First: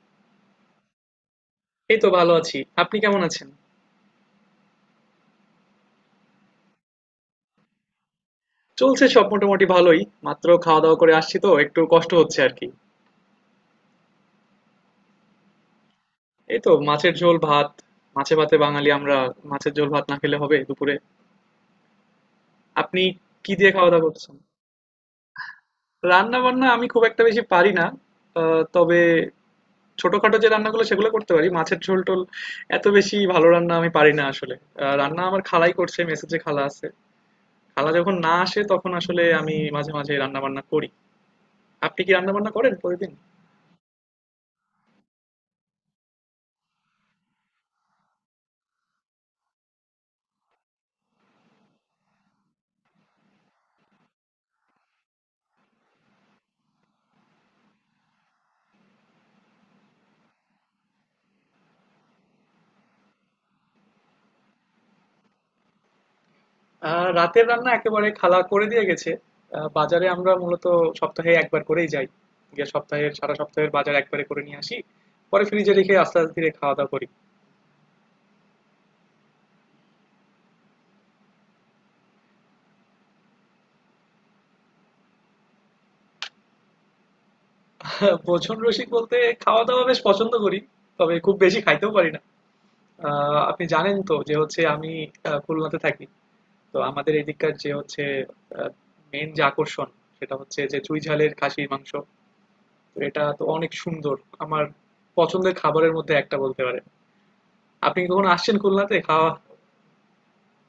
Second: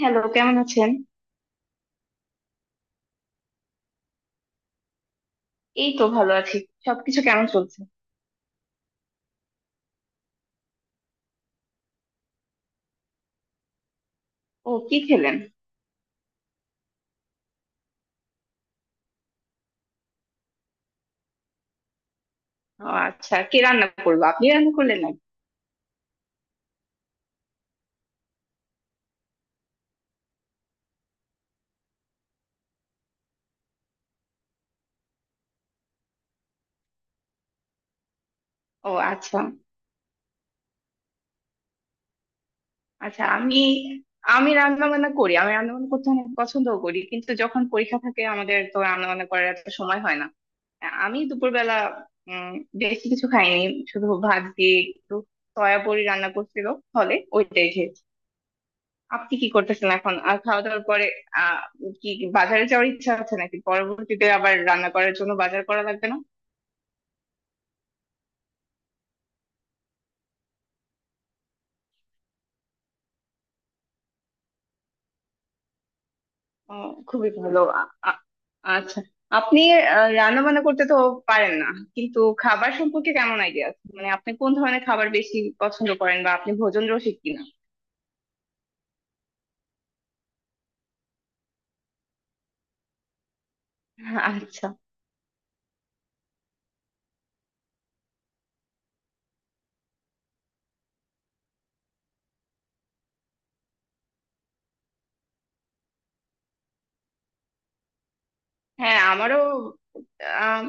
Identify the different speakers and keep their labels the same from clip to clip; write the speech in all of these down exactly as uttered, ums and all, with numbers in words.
Speaker 1: Hello, কেমন আছেন?
Speaker 2: এই তো ভালো আছি। আপনি কেমন আছেন?
Speaker 1: এই তো ভালো আছি। সবকিছু কেমন চলছে?
Speaker 2: চলছে সব মোটামুটি ভালোই। মাত্র খাওয়া-দাওয়া করে আসছি তো একটু কষ্ট হচ্ছে আরকি।
Speaker 1: ও, কি খেলেন?
Speaker 2: এই তো মাছের ঝোল ভাত। মাছে ভাতে বাঙালি আমরা। মাছের ঝোল ভাত না খেলে হবে দুপুরে?
Speaker 1: ও
Speaker 2: আপনি
Speaker 1: আচ্ছা,
Speaker 2: কি
Speaker 1: কে
Speaker 2: দিয়ে
Speaker 1: রান্না
Speaker 2: খাওয়া-দাওয়া
Speaker 1: করলো,
Speaker 2: করছেন?
Speaker 1: আপনি রান্না করলেন নাকি?
Speaker 2: রান্না-বান্না আমি খুব একটা বেশি পারি না। আ তবে ছোটখাটো যে রান্নাগুলো সেগুলো করতে পারি। মাছের ঝোল-টোল এত বেশি ভালো রান্না আমি পারি না আসলে। আ রান্না আমার খালাই করছে, মেসে যে খালা আছে। খালা যখন না আসে তখন
Speaker 1: ও
Speaker 2: আসলে
Speaker 1: আচ্ছা।
Speaker 2: আমি মাঝে, মাঝে রান্না-বান্না করি। আপনি কি রান্না-বান্না করেন প্রতিদিন?
Speaker 1: আচ্ছা আমি আমি রান্না বান্না করি, আমি রান্না বান্না করতে অনেক পছন্দও করি, কিন্তু যখন পরীক্ষা থাকে, আমাদের তো রান্না বান্না করার এত সময় হয় না। আমি দুপুরবেলা উম বেশি কিছু খাইনি, শুধু ভাত দিয়ে একটু সয়াবড়ি রান্না করছিল, ফলে ওইটাই খেয়েছি। আপনি কি করতেছেন এখন, আর খাওয়া দাওয়ার পরে আহ কি কি বাজারে যাওয়ার ইচ্ছা আছে নাকি, পরবর্তীতে আবার রান্না করার জন্য বাজার করা লাগবে না?
Speaker 2: আহ রাতের রান্না একেবারে খালা করে দিয়ে গেছে। আহ, বাজারে আমরা মূলত সপ্তাহে একবার করেই যাই, গিয়ে সপ্তাহের সারা সপ্তাহের বাজার একবারে করে নিয়ে আসি, পরে ফ্রিজে রেখে আস্তে আস্তে ধীরে খাওয়া
Speaker 1: ও,
Speaker 2: দাওয়া করি।
Speaker 1: খুবই ভালো। আ- আ- আচ্ছা, আপনি রান্না বান্না করতে তো পারেন না, কিন্তু খাবার সম্পর্কে কেমন আইডিয়া আছে, মানে আপনি কোন ধরনের খাবার বেশি পছন্দ করেন, বা আপনি ভোজন রসিক কিনা?
Speaker 2: ভোজন রসিক বলতে খাওয়া দাওয়া বেশ পছন্দ করি, তবে খুব বেশি খাইতেও পারি না। আহ, আপনি জানেন তো যে হচ্ছে
Speaker 1: আচ্ছা।
Speaker 2: আমি আহ, খুলনাতে থাকি। তো আমাদের এদিককার যে হচ্ছে মেন যে আকর্ষণ, সেটা হচ্ছে যে চুই ঝালের খাসির মাংস। তো এটা তো অনেক সুন্দর আমার পছন্দের খাবারের মধ্যে একটা বলতে পারে। আপনি কি কখনো আসছেন খুলনাতে
Speaker 1: হ্যাঁ,
Speaker 2: খাওয়া?
Speaker 1: আমারও আম,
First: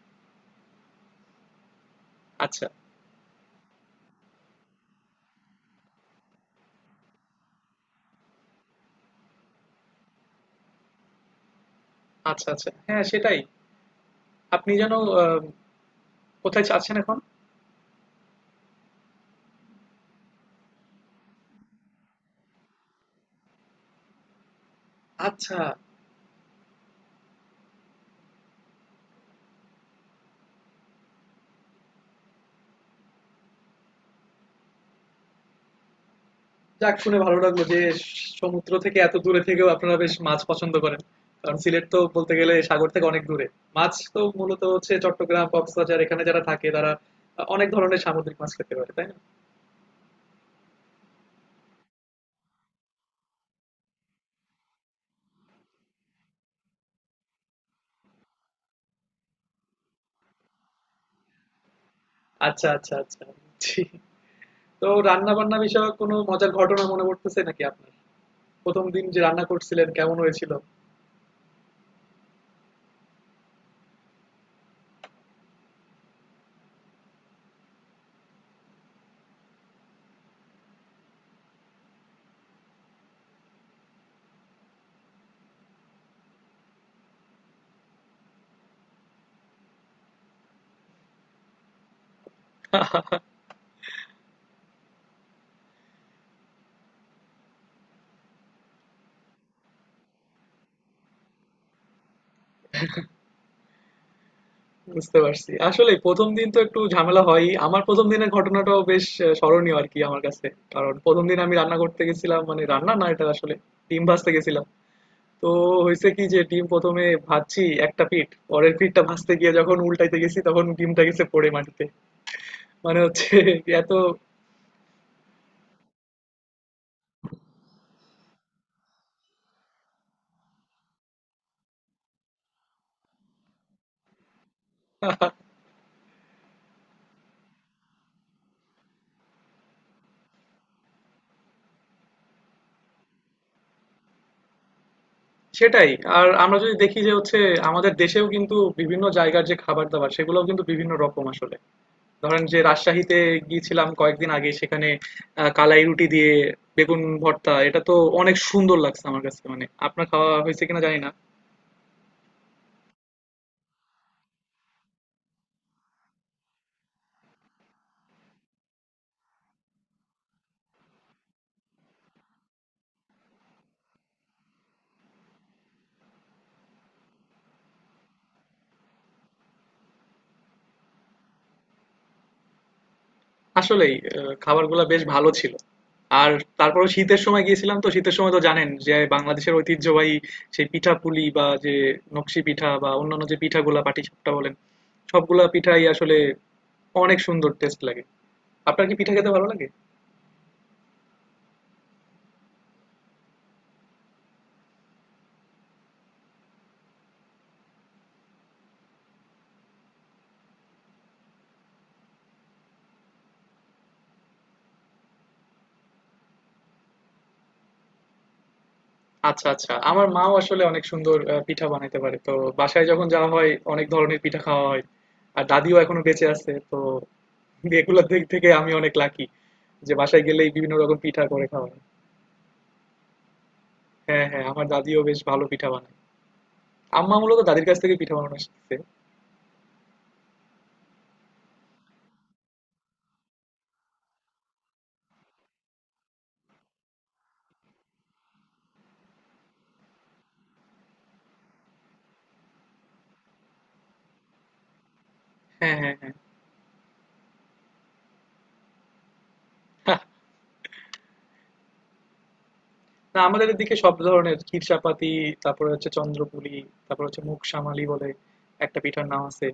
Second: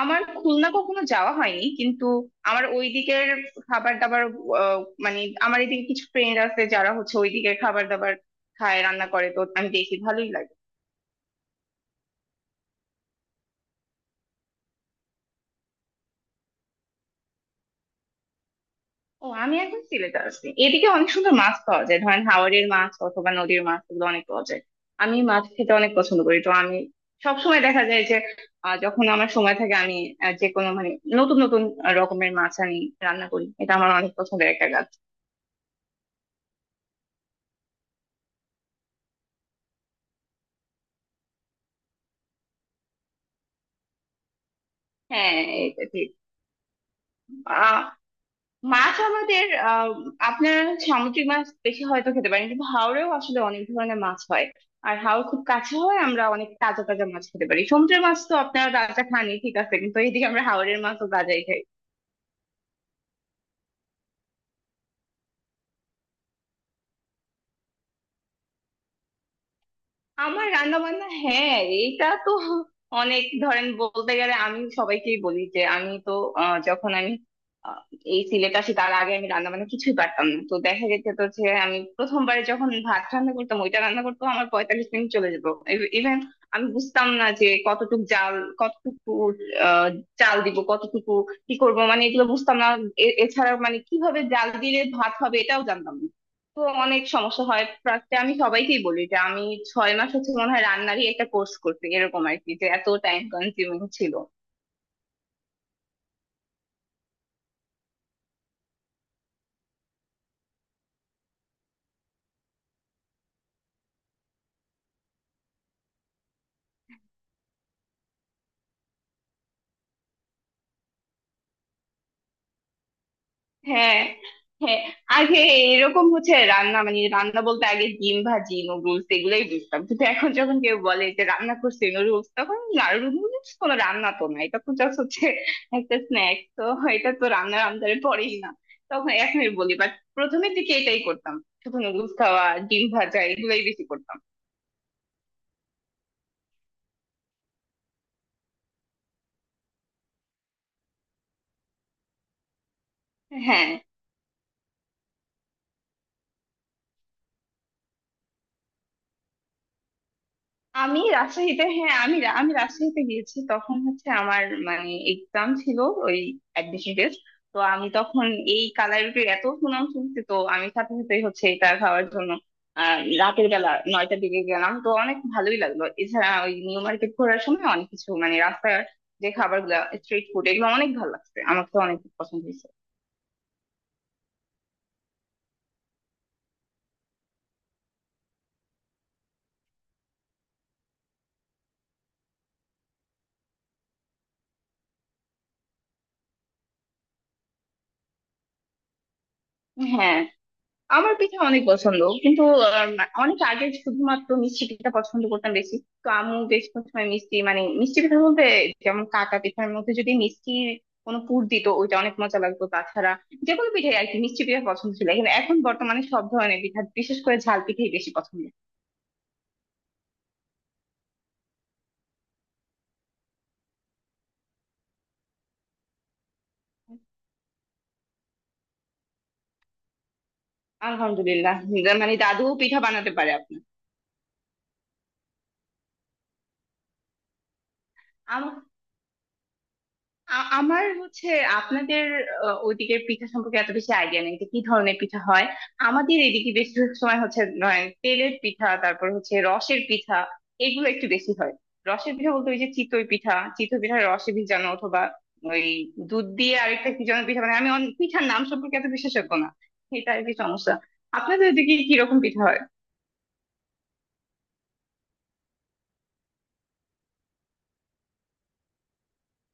Speaker 1: আমার খুলনা কখনো যাওয়া হয়নি, কিন্তু আমার
Speaker 2: আচ্ছা,
Speaker 1: ওই দিকের খাবার দাবার আহ, মানে আমার এদিকে কিছু ফ্রেন্ড আছে যারা হচ্ছে ওই দিকের খাবার দাবার খায়, রান্না করে, তো আমি দেখি ভালোই লাগে।
Speaker 2: আচ্ছা, আচ্ছা। হ্যাঁ, সেটাই। আপনি যেন আ কোথায় যাচ্ছেন এখন?
Speaker 1: ও, আমি এখন সিলেটে আছি, এদিকে অনেক সুন্দর মাছ পাওয়া যায়, ধরেন হাওরের মাছ অথবা নদীর মাছ, এগুলো অনেক পাওয়া যায়। আমি মাছ
Speaker 2: আচ্ছা।
Speaker 1: খেতে অনেক পছন্দ করি, তো আমি সবসময় দেখা যায় যে আহ, যখন আমার সময় থাকে, আমি আহ, যে কোনো মানে নতুন নতুন আহ, রকমের মাছ আমি রান্না করি, এটা আমার অনেক পছন্দের একটা কাজ।
Speaker 2: যাক, শুনে ভালো লাগলো যে সমুদ্র থেকে এত দূরে থেকেও আপনারা বেশ মাছ পছন্দ করেন। কারণ সিলেট তো বলতে গেলে সাগর থেকে অনেক দূরে। মাছ তো মূলত হচ্ছে
Speaker 1: হ্যাঁ,
Speaker 2: চট্টগ্রাম,
Speaker 1: এটা
Speaker 2: কক্সবাজার
Speaker 1: ঠিক।
Speaker 2: এখানে যারা থাকে তারা আ অনেক
Speaker 1: আহ
Speaker 2: ধরনের সামুদ্রিক মাছ খেতে পারে,
Speaker 1: মাছ
Speaker 2: তাই না?
Speaker 1: আমাদের আহ আপনারা সামুদ্রিক মাছ বেশি হয়তো খেতে পারেন, কিন্তু হাওরেও আসলে অনেক ধরনের মাছ হয়। আর হাওর খুব কাছে হয়, আমরা অনেক তাজা তাজা মাছ খেতে পারি। সমুদ্রের মাছ তো আপনারা তাজা খানই, ঠিক আছে, কিন্তু এইদিকে আমরা হাওরের মাছও তাজাই খাই।
Speaker 2: আচ্ছা, আচ্ছা, আচ্ছা। জি। তো রান্না-বান্না বিষয়ক কোনো মজার ঘটনা মনে পড়তেছে নাকি আপনার? ১ম দিন যে রান্না করছিলেন কেমন
Speaker 1: আমার
Speaker 2: হয়েছিল?
Speaker 1: রান্না বান্না, হ্যাঁ এইটা তো অনেক, ধরেন বলতে গেলে আমি সবাইকেই বলি যে আমি তো আহ, যখন আমি আহ, এই সিলেট আসি, তার আগে আমি রান্না বান্না কিছুই পারতাম না। তো দেখা গেছে তো যে আমি প্রথমবারে যখন ভাত রান্না করতাম, ওইটা রান্না করতাম আমার পঁয়তাল্লিশ মিনিট চলে যেত। ইভেন আমি বুঝতাম না যে কতটুকু জাল, কতটুকু আহ, চাল দিব, কতটুকু কি করব, মানে এগুলো বুঝতাম না। এ- এছাড়া মানে কিভাবে জাল দিলে ভাত হবে এটাও জানতাম না। তো অনেক সমস্যা হয়, প্রায় আমি সবাইকেই বলি যে আমি ছয় মাস হচ্ছে মনে হয় রান্নারই একটা কোর্স করছি এরকম আর কি, যে এত টাইম কনজিউমিং ছিল।
Speaker 2: বুঝতে পারছি। আসলেই প্রথম দিন তো একটু ঝামেলা হয়ই। আমার প্রথম দিনের ঘটনাটাও বেশ আ স্মরণীয় আরকি আমার কাছে। কারণ প্রথম দিন আমি রান্না করতে গেছিলাম, মানে রান্না না, এটা আসলে ডিম ভাজতে গেছিলাম। তো হইছে কি, যে ডিম প্রথম এ ভাজছি একটা পিঠ, পরের পিঠটা ভাজতে গিয়ে যখন উল্টাইতে গেছি তখন ডিমটা গেছে পড়ে মাটিতে। মানে হচ্ছে এত
Speaker 1: হ্যাঁ, হ্যাঁ। আগে এরকম হচ্ছে রান্না, মানে রান্না বলতে আগে ডিম ভাজি, নুডলস, এগুলোই বুঝতাম। কিন্তু এখন যখন কেউ বলে যে রান্না করছি নুডলস, তখন নুডলস কোনো রান্না তো না, এটা তো জাস্ট হচ্ছে একটা স্ন্যাক্স তো, এটা তো রান্নার আন্দারে পড়েই না, তখন এখনই বলি। বাট প্রথমের দিকে এটাই করতাম, শুধু নুডলস খাওয়া, ডিম ভাজা, এগুলোই বেশি করতাম।
Speaker 2: সেটাই। আর আমরা যদি দেখি যে হচ্ছে আমাদের দেশেও কিন্তু বিভিন্ন জায়গার যে খাবার-দাবার সেগুলোও কিন্তু বিভিন্ন রকম আসলে। ধরেন যে রাজশাহীতে
Speaker 1: হ্যাঁ,
Speaker 2: গিয়েছিলাম কয়েকদিন আগে, সেখানে আহ, কালাই রুটি দিয়ে বেগুন ভর্তা, এটা তো অনেক সুন্দর লাগছে আমার কাছে। মানে আপনার খাওয়া হয়েছে কিনা জানি
Speaker 1: আমি
Speaker 2: না।
Speaker 1: রাজশাহীতে হ্যাঁ আমি রা- আমি রাজশাহীতে গিয়েছি, তখন হচ্ছে আমার মানে এক্সাম ছিল, ওই অ্যাডমিশন টেস্ট। তো আমি তখন এই কালাই রুটির এত সুনাম শুনছি, তো আমি সাথে সাথেই হচ্ছে এটা খাওয়ার জন্য আহ রাতের বেলা নয়টার দিকে গেলাম, তো অনেক ভালোই লাগলো। এছাড়া ওই নিউ মার্কেট ঘোরার সময় অনেক কিছু, মানে রাস্তার যে খাবার গুলা, স্ট্রিট ফুড, এগুলো অনেক ভালো লাগছে আমার, তো অনেক পছন্দ হয়েছে।
Speaker 2: আসলেই আহ, খাবারগুলো বেশ ভালো ছিল। আর তারপরে শীতের সময় গিয়েছিলাম, তো শীতের সময় তো জানেন যে বাংলাদেশের ঐতিহ্যবাহী সেই পিঠা পুলি, বা যে নকশি পিঠা, বা অন্যান্য যে পিঠাগুলা পাটিসাপটা বলেন, সবগুলা পিঠাই আসলে অনেক সুন্দর টেস্ট লাগে। আপনার কি পিঠা খেতে ভালো লাগে?
Speaker 1: হ্যাঁ, আমার পিঠা অনেক পছন্দ, কিন্তু আহ, অনেক আগে শুধুমাত্র মিষ্টি পিঠা পছন্দ করতাম বেশি। তো আম্মু বেশ কিছু সময় মিষ্টি, মানে মিষ্টি পিঠার মধ্যে যেমন কাকা পিঠার মধ্যে যদি মিষ্টি কোনো পুর দিত, ওইটা অনেক মজা লাগতো। তাছাড়া যে কোনো পিঠাই আর কি, মিষ্টি পিঠা পছন্দ ছিল, কিন্তু এখন বর্তমানে সব ধরনের পিঠা, বিশেষ করে ঝাল পিঠাই বেশি পছন্দ।
Speaker 2: আচ্ছা, আচ্ছা। আমার মাও আসলে অনেক সুন্দর আ পিঠা বানাইতে পারে। তো বাসায় যখন যাওয়া হয় অনেক ধরনের পিঠা খাওয়া হয়। আর দাদিও এখনো বেঁচে আছে। তো এগুলোর দিক থেকে আমি অনেক লাকি যে বাসায় গেলেই বিভিন্ন রকম পিঠা করে
Speaker 1: আলহামদুলিল্লাহ,
Speaker 2: খাওয়া হয়।
Speaker 1: মানে দাদুও পিঠা বানাতে পারে?
Speaker 2: হ্যাঁ, হ্যাঁ, আমার দাদিও বেশ ভালো পিঠা বানায়। আম্মা মূলত দাদির কাছ থেকে পিঠা বানানো
Speaker 1: আপনার
Speaker 2: শিখছে।
Speaker 1: আ- আমার হচ্ছে আপনাদের আহ, ওইদিকের পিঠা সম্পর্কে এত বেশি আইডিয়া নেই, যে কি ধরনের পিঠা হয়। আমাদের এদিকে বেশিরভাগ সময় হচ্ছে নয় তেলের পিঠা, তারপর হচ্ছে রসের পিঠা, এগুলো একটু বেশি হয়। রসের পিঠা বলতে ওই যে চিতই পিঠা চিতই পিঠা রসে ভিজানো, অথবা ওই
Speaker 2: হ্যাঁ, হ্যাঁ, হ্যাঁ।
Speaker 1: দুধ দিয়ে আরেকটা কি যেন পিঠা, মানে আমি অন- পিঠার নাম সম্পর্কে এত বিশেষজ্ঞ না,
Speaker 2: হা,
Speaker 1: এটা আর কি সমস্যা। আপনাদের ওইদিকে কিরকম পিঠা হয়?
Speaker 2: না আমাদের এদিকে সব ধরনের ক্ষীরসাপাতি, তারপরে হচ্ছে চন্দ্রপুলি, তারপরে হচ্ছে মুগশামালি বলে একটা পিঠার নাম আছে।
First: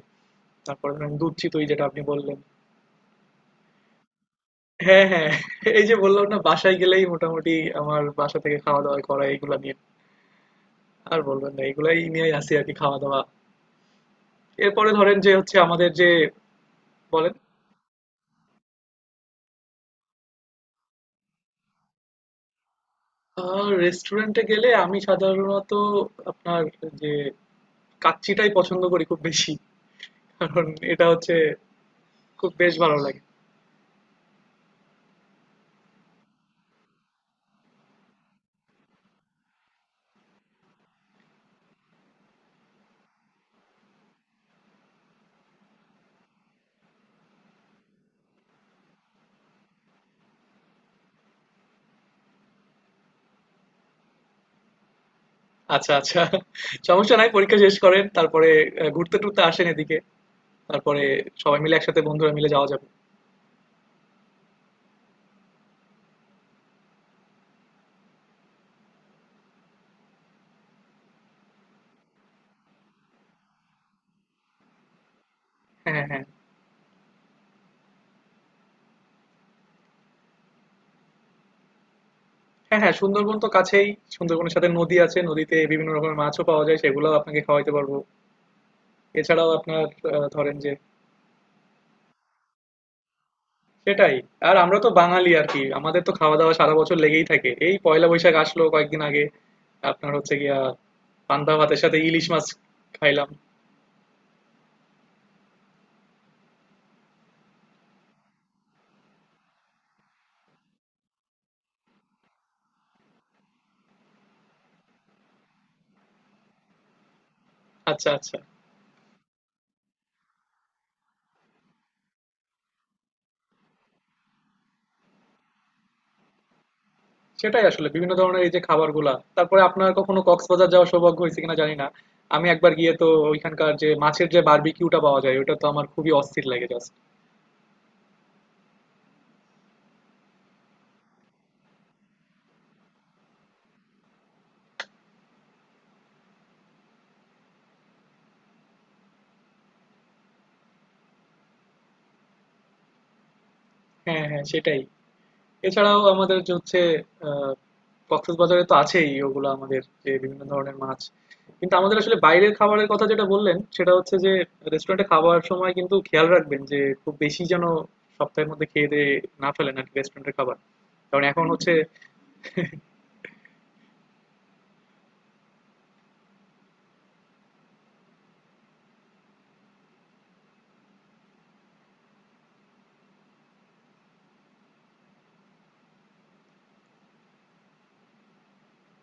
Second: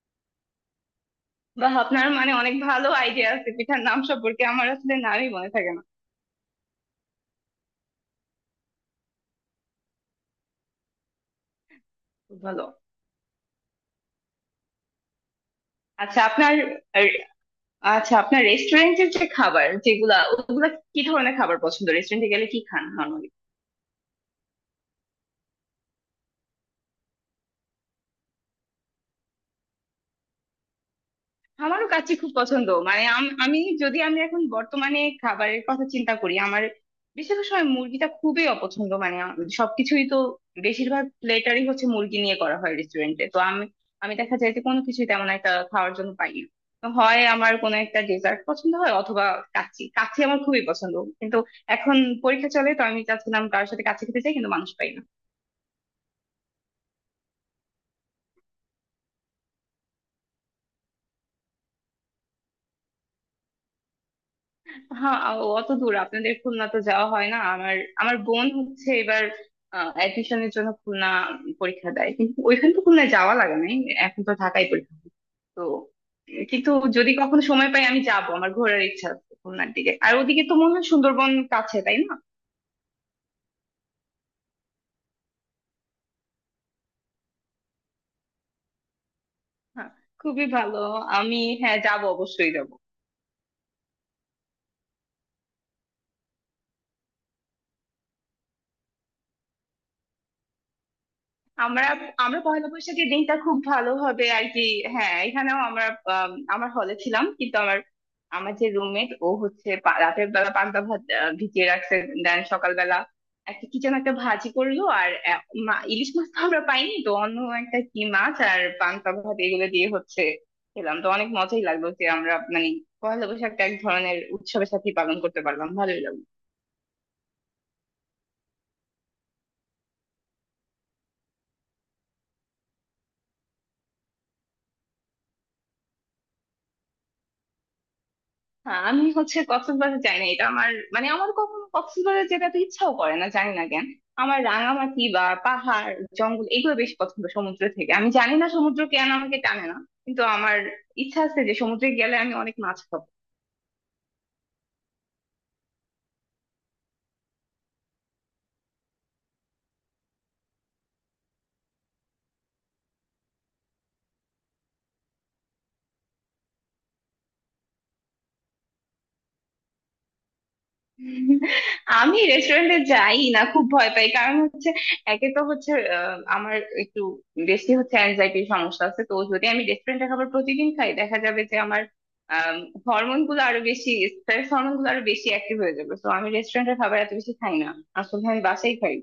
Speaker 2: তারপরে ধরেন দুধ
Speaker 1: বা
Speaker 2: চিতই, যেটা আপনি
Speaker 1: আপনার মানে
Speaker 2: বললেন।
Speaker 1: অনেক ভালো আইডিয়া আছে পিঠার নাম সম্পর্কে, আমার আসলে
Speaker 2: হ্যাঁ,
Speaker 1: নামই
Speaker 2: হ্যাঁ।
Speaker 1: মনে থাকে না।
Speaker 2: এই যে বললাম না বাসায় গেলেই মোটামুটি আমার বাসা থেকে খাওয়া দাওয়া করা এগুলা নিয়ে। আর বলবেন না, এগুলাই নিয়েই
Speaker 1: খুব
Speaker 2: আছি
Speaker 1: ভালো।
Speaker 2: আরকি, খাওয়া দাওয়া। এরপরে ধরেন যে হচ্ছে আমাদের যে
Speaker 1: আচ্ছা আপনার
Speaker 2: বলেন
Speaker 1: আচ্ছা, আপনার রেস্টুরেন্টের যে খাবার, যেগুলা ওগুলা কি ধরনের খাবার পছন্দ, রেস্টুরেন্টে গেলে কি খান নরমালি?
Speaker 2: আহ রেস্টুরেন্টে গেলে আমি সাধারণত আপনার যে কাচ্চিটাই পছন্দ করি খুব বেশি। কারণ এটা হচ্ছে
Speaker 1: আমারও কাচ্চি খুব
Speaker 2: খুব
Speaker 1: পছন্দ,
Speaker 2: বেশ ভালো
Speaker 1: মানে
Speaker 2: লাগে।
Speaker 1: আম- আমি যদি, আমি এখন বর্তমানে খাবারের কথা চিন্তা করি, আমার বেশিরভাগ সময় মুরগিটা খুবই অপছন্দ, মানে আম- সবকিছুই তো বেশিরভাগ প্লেটারই হচ্ছে মুরগি নিয়ে করা হয় রেস্টুরেন্টে, তো আমি আমি দেখা যায় যে কোনো কিছুই তেমন একটা খাওয়ার জন্য পাই না। তো হয় আমার কোনো একটা ডেজার্ট পছন্দ হয়, অথবা কাচ্চি, কাচ্চি আমার খুবই পছন্দ। কিন্তু এখন পরীক্ষা চলে, তো আমি চাচ্ছিলাম কারোর সাথে কাচ্চি খেতে চাই, কিন্তু মানুষ পাই না।
Speaker 2: আচ্ছা, আচ্ছা। সমস্যা নাই, পরীক্ষা শেষ করেন। তারপরে আ ঘুরতে-টুরতে আসেন এদিকে। তারপরে সবাই মিলে একসাথে বন্ধুরা মিলে যাওয়া যাবে।
Speaker 1: হ্যাঁ, আ- অত দূর আপনাদের খুলনা তো যাওয়া হয় না আমার। আমার বোন হচ্ছে এবার অ্যাডমিশনের জন্য খুলনা পরীক্ষা দেয়, কিন্তু ওইখান তো খুলনায় যাওয়া লাগে নাই, এখন তো ঢাকায় পরীক্ষা হয়। তো
Speaker 2: হ্যাঁ, হ্যাঁ। হ্যাঁ।
Speaker 1: উম, কিন্তু যদি কখনো সময় পাই আমি যাব, আমার ঘোরার ইচ্ছা আছে খুলনার দিকে। আর ওদিকে তো মনে হয় সুন্দরবন কাছে, তাই না?
Speaker 2: হ্যাঁ, হ্যাঁ, সুন্দরবন তো কাছেই। সুন্দরবনের সাথে নদী আছে। নদীতে বিভিন্ন রকমের মাছও পাওয়া যায়। সেগুলাও আপনাকে খাওয়াইতে পারবো। এছাড়াও আপনার
Speaker 1: হ্যাঁ,
Speaker 2: আহ,
Speaker 1: খুবই
Speaker 2: ধরেন যে
Speaker 1: ভালো। আমি হ্যাঁ, যাব, অবশ্যই যাব।
Speaker 2: সেটাই। আর আমরা তো বাঙালি আর কি। আমাদের তো খাওয়া দাওয়া সারা বছর লেগেই থাকে। এই পয়লা বৈশাখ আসলো কয়েকদিন আগে। আপনার হচ্ছে গিয়া পান্তা ভাতের
Speaker 1: আমরা
Speaker 2: সাথে ইলিশ
Speaker 1: আমরা
Speaker 2: মাছ
Speaker 1: পয়লা বৈশাখের
Speaker 2: খাইলাম।
Speaker 1: দিনটা খুব ভালোভাবে আর কি, হ্যাঁ এখানেও আমরা, আম, আমার হলে ছিলাম, কিন্তু আমার আমার যে রুমমেট ও হচ্ছে পা- রাতের বেলা পান্তা ভাত আহ, ভিজিয়ে রাখছে, দেন সকালবেলা একটা কি যেন একটা ভাজি করলো, আর আহ, মা- ইলিশ মাছ তো আমরা পাইনি, তো অন্য একটা কি
Speaker 2: আচ্ছা,
Speaker 1: মাছ
Speaker 2: আচ্ছা।
Speaker 1: আর পান্তা ভাত এগুলো দিয়ে হচ্ছে খেলাম, তো অনেক মজাই লাগলো যে আমরা মানে পয়লা বৈশাখটা এক ধরনের উৎসবের সাথে পালন করতে পারলাম, ভালোই লাগলো।
Speaker 2: সেটাই, আসলে বিভিন্ন ধরনের এই যে খাবারগুলা। তারপরে আপনার কখনো কক্সবাজার যাওয়ার সৌভাগ্য হয়েছে কিনা জানি না। আমি একবার গিয়ে তো ওইখানকার যে মাছের যে বারবিকিউটা পাওয়া যায় ওটা তো আমার খুবই অস্থির লাগে জাস্ট।
Speaker 1: হ্যাঁ, আমি হচ্ছে কক্সবাজার যাই না, এটা আমার মানে আমার কখনো কক্সবাজার যেতে তো ইচ্ছাও করে না, জানি না কেন। আমার রাঙামাটি বা পাহাড়, জঙ্গল, এগুলো বেশি পছন্দ। সমুদ্র থেকে আমি জানি না সমুদ্র কেন আমাকে টানে না, কিন্তু আমার ইচ্ছা আছে যে সমুদ্রে গেলে আমি অনেক মাছ খাবো।
Speaker 2: হ্যাঁ, হ্যাঁ, সেটাই। এছাড়াও আমাদের যে হচ্ছে আহ, কক্সবাজারে তো আছেই ওগুলো আমাদের যে বিভিন্ন ধরনের মাছ। কিন্তু আমাদের আসলে বাইরের খাবারের কথা যেটা বললেন সেটা হচ্ছে যে রেস্টুরেন্টে খাওয়ার সময় কিন্তু খেয়াল রাখবেন যে খুব বেশি যেন সপ্তাহের মধ্যে খেয়ে দিয়ে না ফেলেন আর কি রেস্টুরেন্টের খাবার, কারণ এখন হচ্ছে
Speaker 1: আমি রেস্টুরেন্টে যাই না, খুব ভয় পাই, কারণ হচ্ছে একে তো হচ্ছে আহ, আমার একটু বেশি হচ্ছে অ্যাংজাইটির সমস্যা আছে, তো যদি আমি রেস্টুরেন্টে খাবার প্রতিদিন খাই, দেখা যাবে যে আমার হরমোন গুলো আরো বেশি, স্ট্রেস হরমোন গুলো আরো বেশি অ্যাক্টিভ হয়ে যাবে, তো আমি রেস্টুরেন্টের খাবার এত বেশি খাই না আসলে, আমি বাসাই খাই।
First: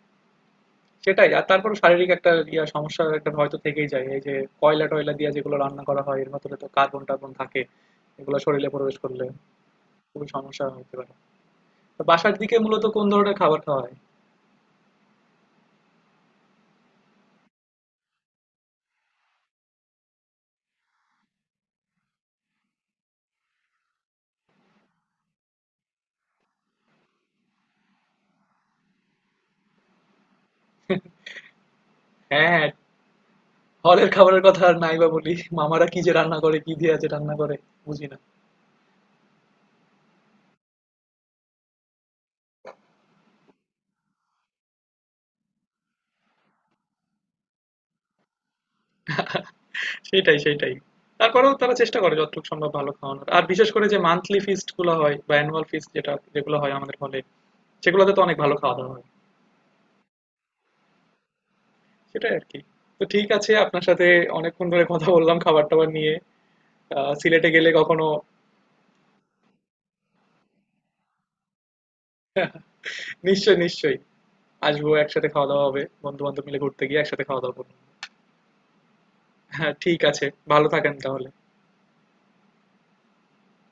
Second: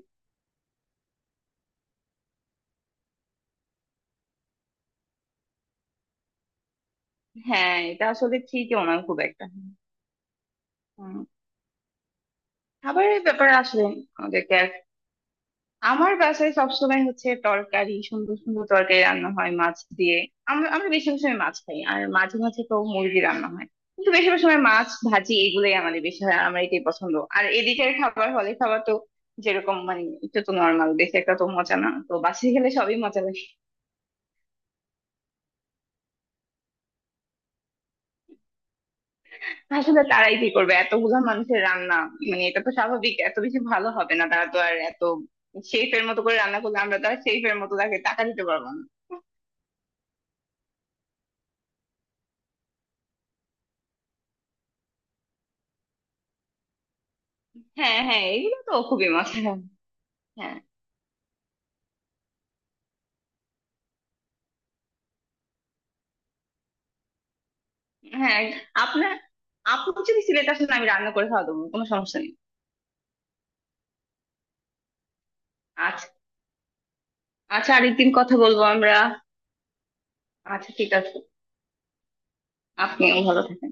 Speaker 2: সেটাই। আর তারপর শারীরিক একটা ইয়া সমস্যা, একটা ভয় তো থেকেই যায় এই যে কয়লা টয়লা দিয়ে যেগুলো রান্না করা হয় এর ভেতরে তো কার্বন টার্বন থাকে,
Speaker 1: হ্যাঁ, এটা আসলে
Speaker 2: এগুলো শরীরে
Speaker 1: ঠিকই,
Speaker 2: প্রবেশ
Speaker 1: ওনার খুব
Speaker 2: করলে
Speaker 1: একটা।
Speaker 2: খুবই সমস্যা হতে পারে।
Speaker 1: হুম।
Speaker 2: তো বাসার দিকে মূলত কোন
Speaker 1: খাবারের
Speaker 2: ধরনের
Speaker 1: ব্যাপারে
Speaker 2: খাবার খাওয়া
Speaker 1: আসলে
Speaker 2: হয়?
Speaker 1: আমাদেরকে, আমার বাসায় সবসময় হচ্ছে তরকারি, সুন্দর সুন্দর তরকারি রান্না হয় মাছ দিয়ে। আমরা আমরা বেশিরভাগ সময় মাছ খাই, আর মাঝে মাঝে তো মুরগি রান্না হয়, কিন্তু বেশিরভাগ সময় মাছ ভাজি এগুলোই আমাদের বেশি হয়, আমার এটাই পছন্দ। আর এদিকের খাবার, হলে খাবার তো যেরকম, মানে এটা তো নর্মাল, দেশে একটা তো মজা না, তো
Speaker 2: হ্যাঁ,
Speaker 1: বাসায়
Speaker 2: হ্যাঁ।
Speaker 1: গেলে সবই মজা লাগে।
Speaker 2: হলের খাবারের কথা আর নাই বা বলি। মামারা কি যে রান্না করে, কি দিয়ে যে রান্না করে, বুঝি না।
Speaker 1: আসলে তারাই কি করবে, এতগুলা মানুষের রান্না, মানে এটা তো স্বাভাবিক এত বেশি ভালো হবে না, তারা তো আর এত শেফের মতো করে রান্না করলে আমরা তো আর শেফের মতো তাকে টাকা দিতে পারবো না।
Speaker 2: সেটাই, সেটাই। তারপরেও তারা চেষ্টা করে যতটুকু সম্ভব ভালো খাওয়ানোর। আর বিশেষ করে যে মান্থলি ফিস্ট গুলো হয় বা অ্যানুয়াল ফিস্ট যেটা যেগুলো হয় আমাদের হলে,
Speaker 1: হ্যাঁ,
Speaker 2: সেগুলোতে তো
Speaker 1: হ্যাঁ,
Speaker 2: অনেক ভালো
Speaker 1: এগুলো তো
Speaker 2: খাওয়া দাওয়া হয়।
Speaker 1: খুবই মজা। হ্যাঁ,
Speaker 2: সেটাই আর কি। তো ঠিক আছে, আপনার সাথে অনেকক্ষণ ধরে কথা বললাম খাবার টাবার নিয়ে। আহ, সিলেটে গেলে কখনো
Speaker 1: হ্যাঁ, আপনার, আপনি যদি সিলেট আসেন আমি রান্না করে খাওয়া দেবো, কোনো সমস্যা নেই।
Speaker 2: নিশ্চয়ই, নিশ্চয়ই আসবো, একসাথে খাওয়া দাওয়া হবে,
Speaker 1: আচ্ছা,
Speaker 2: বন্ধু বান্ধব মিলে ঘুরতে গিয়ে একসাথে খাওয়া দাওয়া
Speaker 1: আচ্ছা,
Speaker 2: করবো।
Speaker 1: আরেকদিন কথা বলবো আমরা।
Speaker 2: হ্যাঁ ঠিক আছে, ভালো
Speaker 1: আচ্ছা, ঠিক
Speaker 2: থাকেন
Speaker 1: আছে,
Speaker 2: তাহলে।
Speaker 1: আপনিও ভালো থাকেন।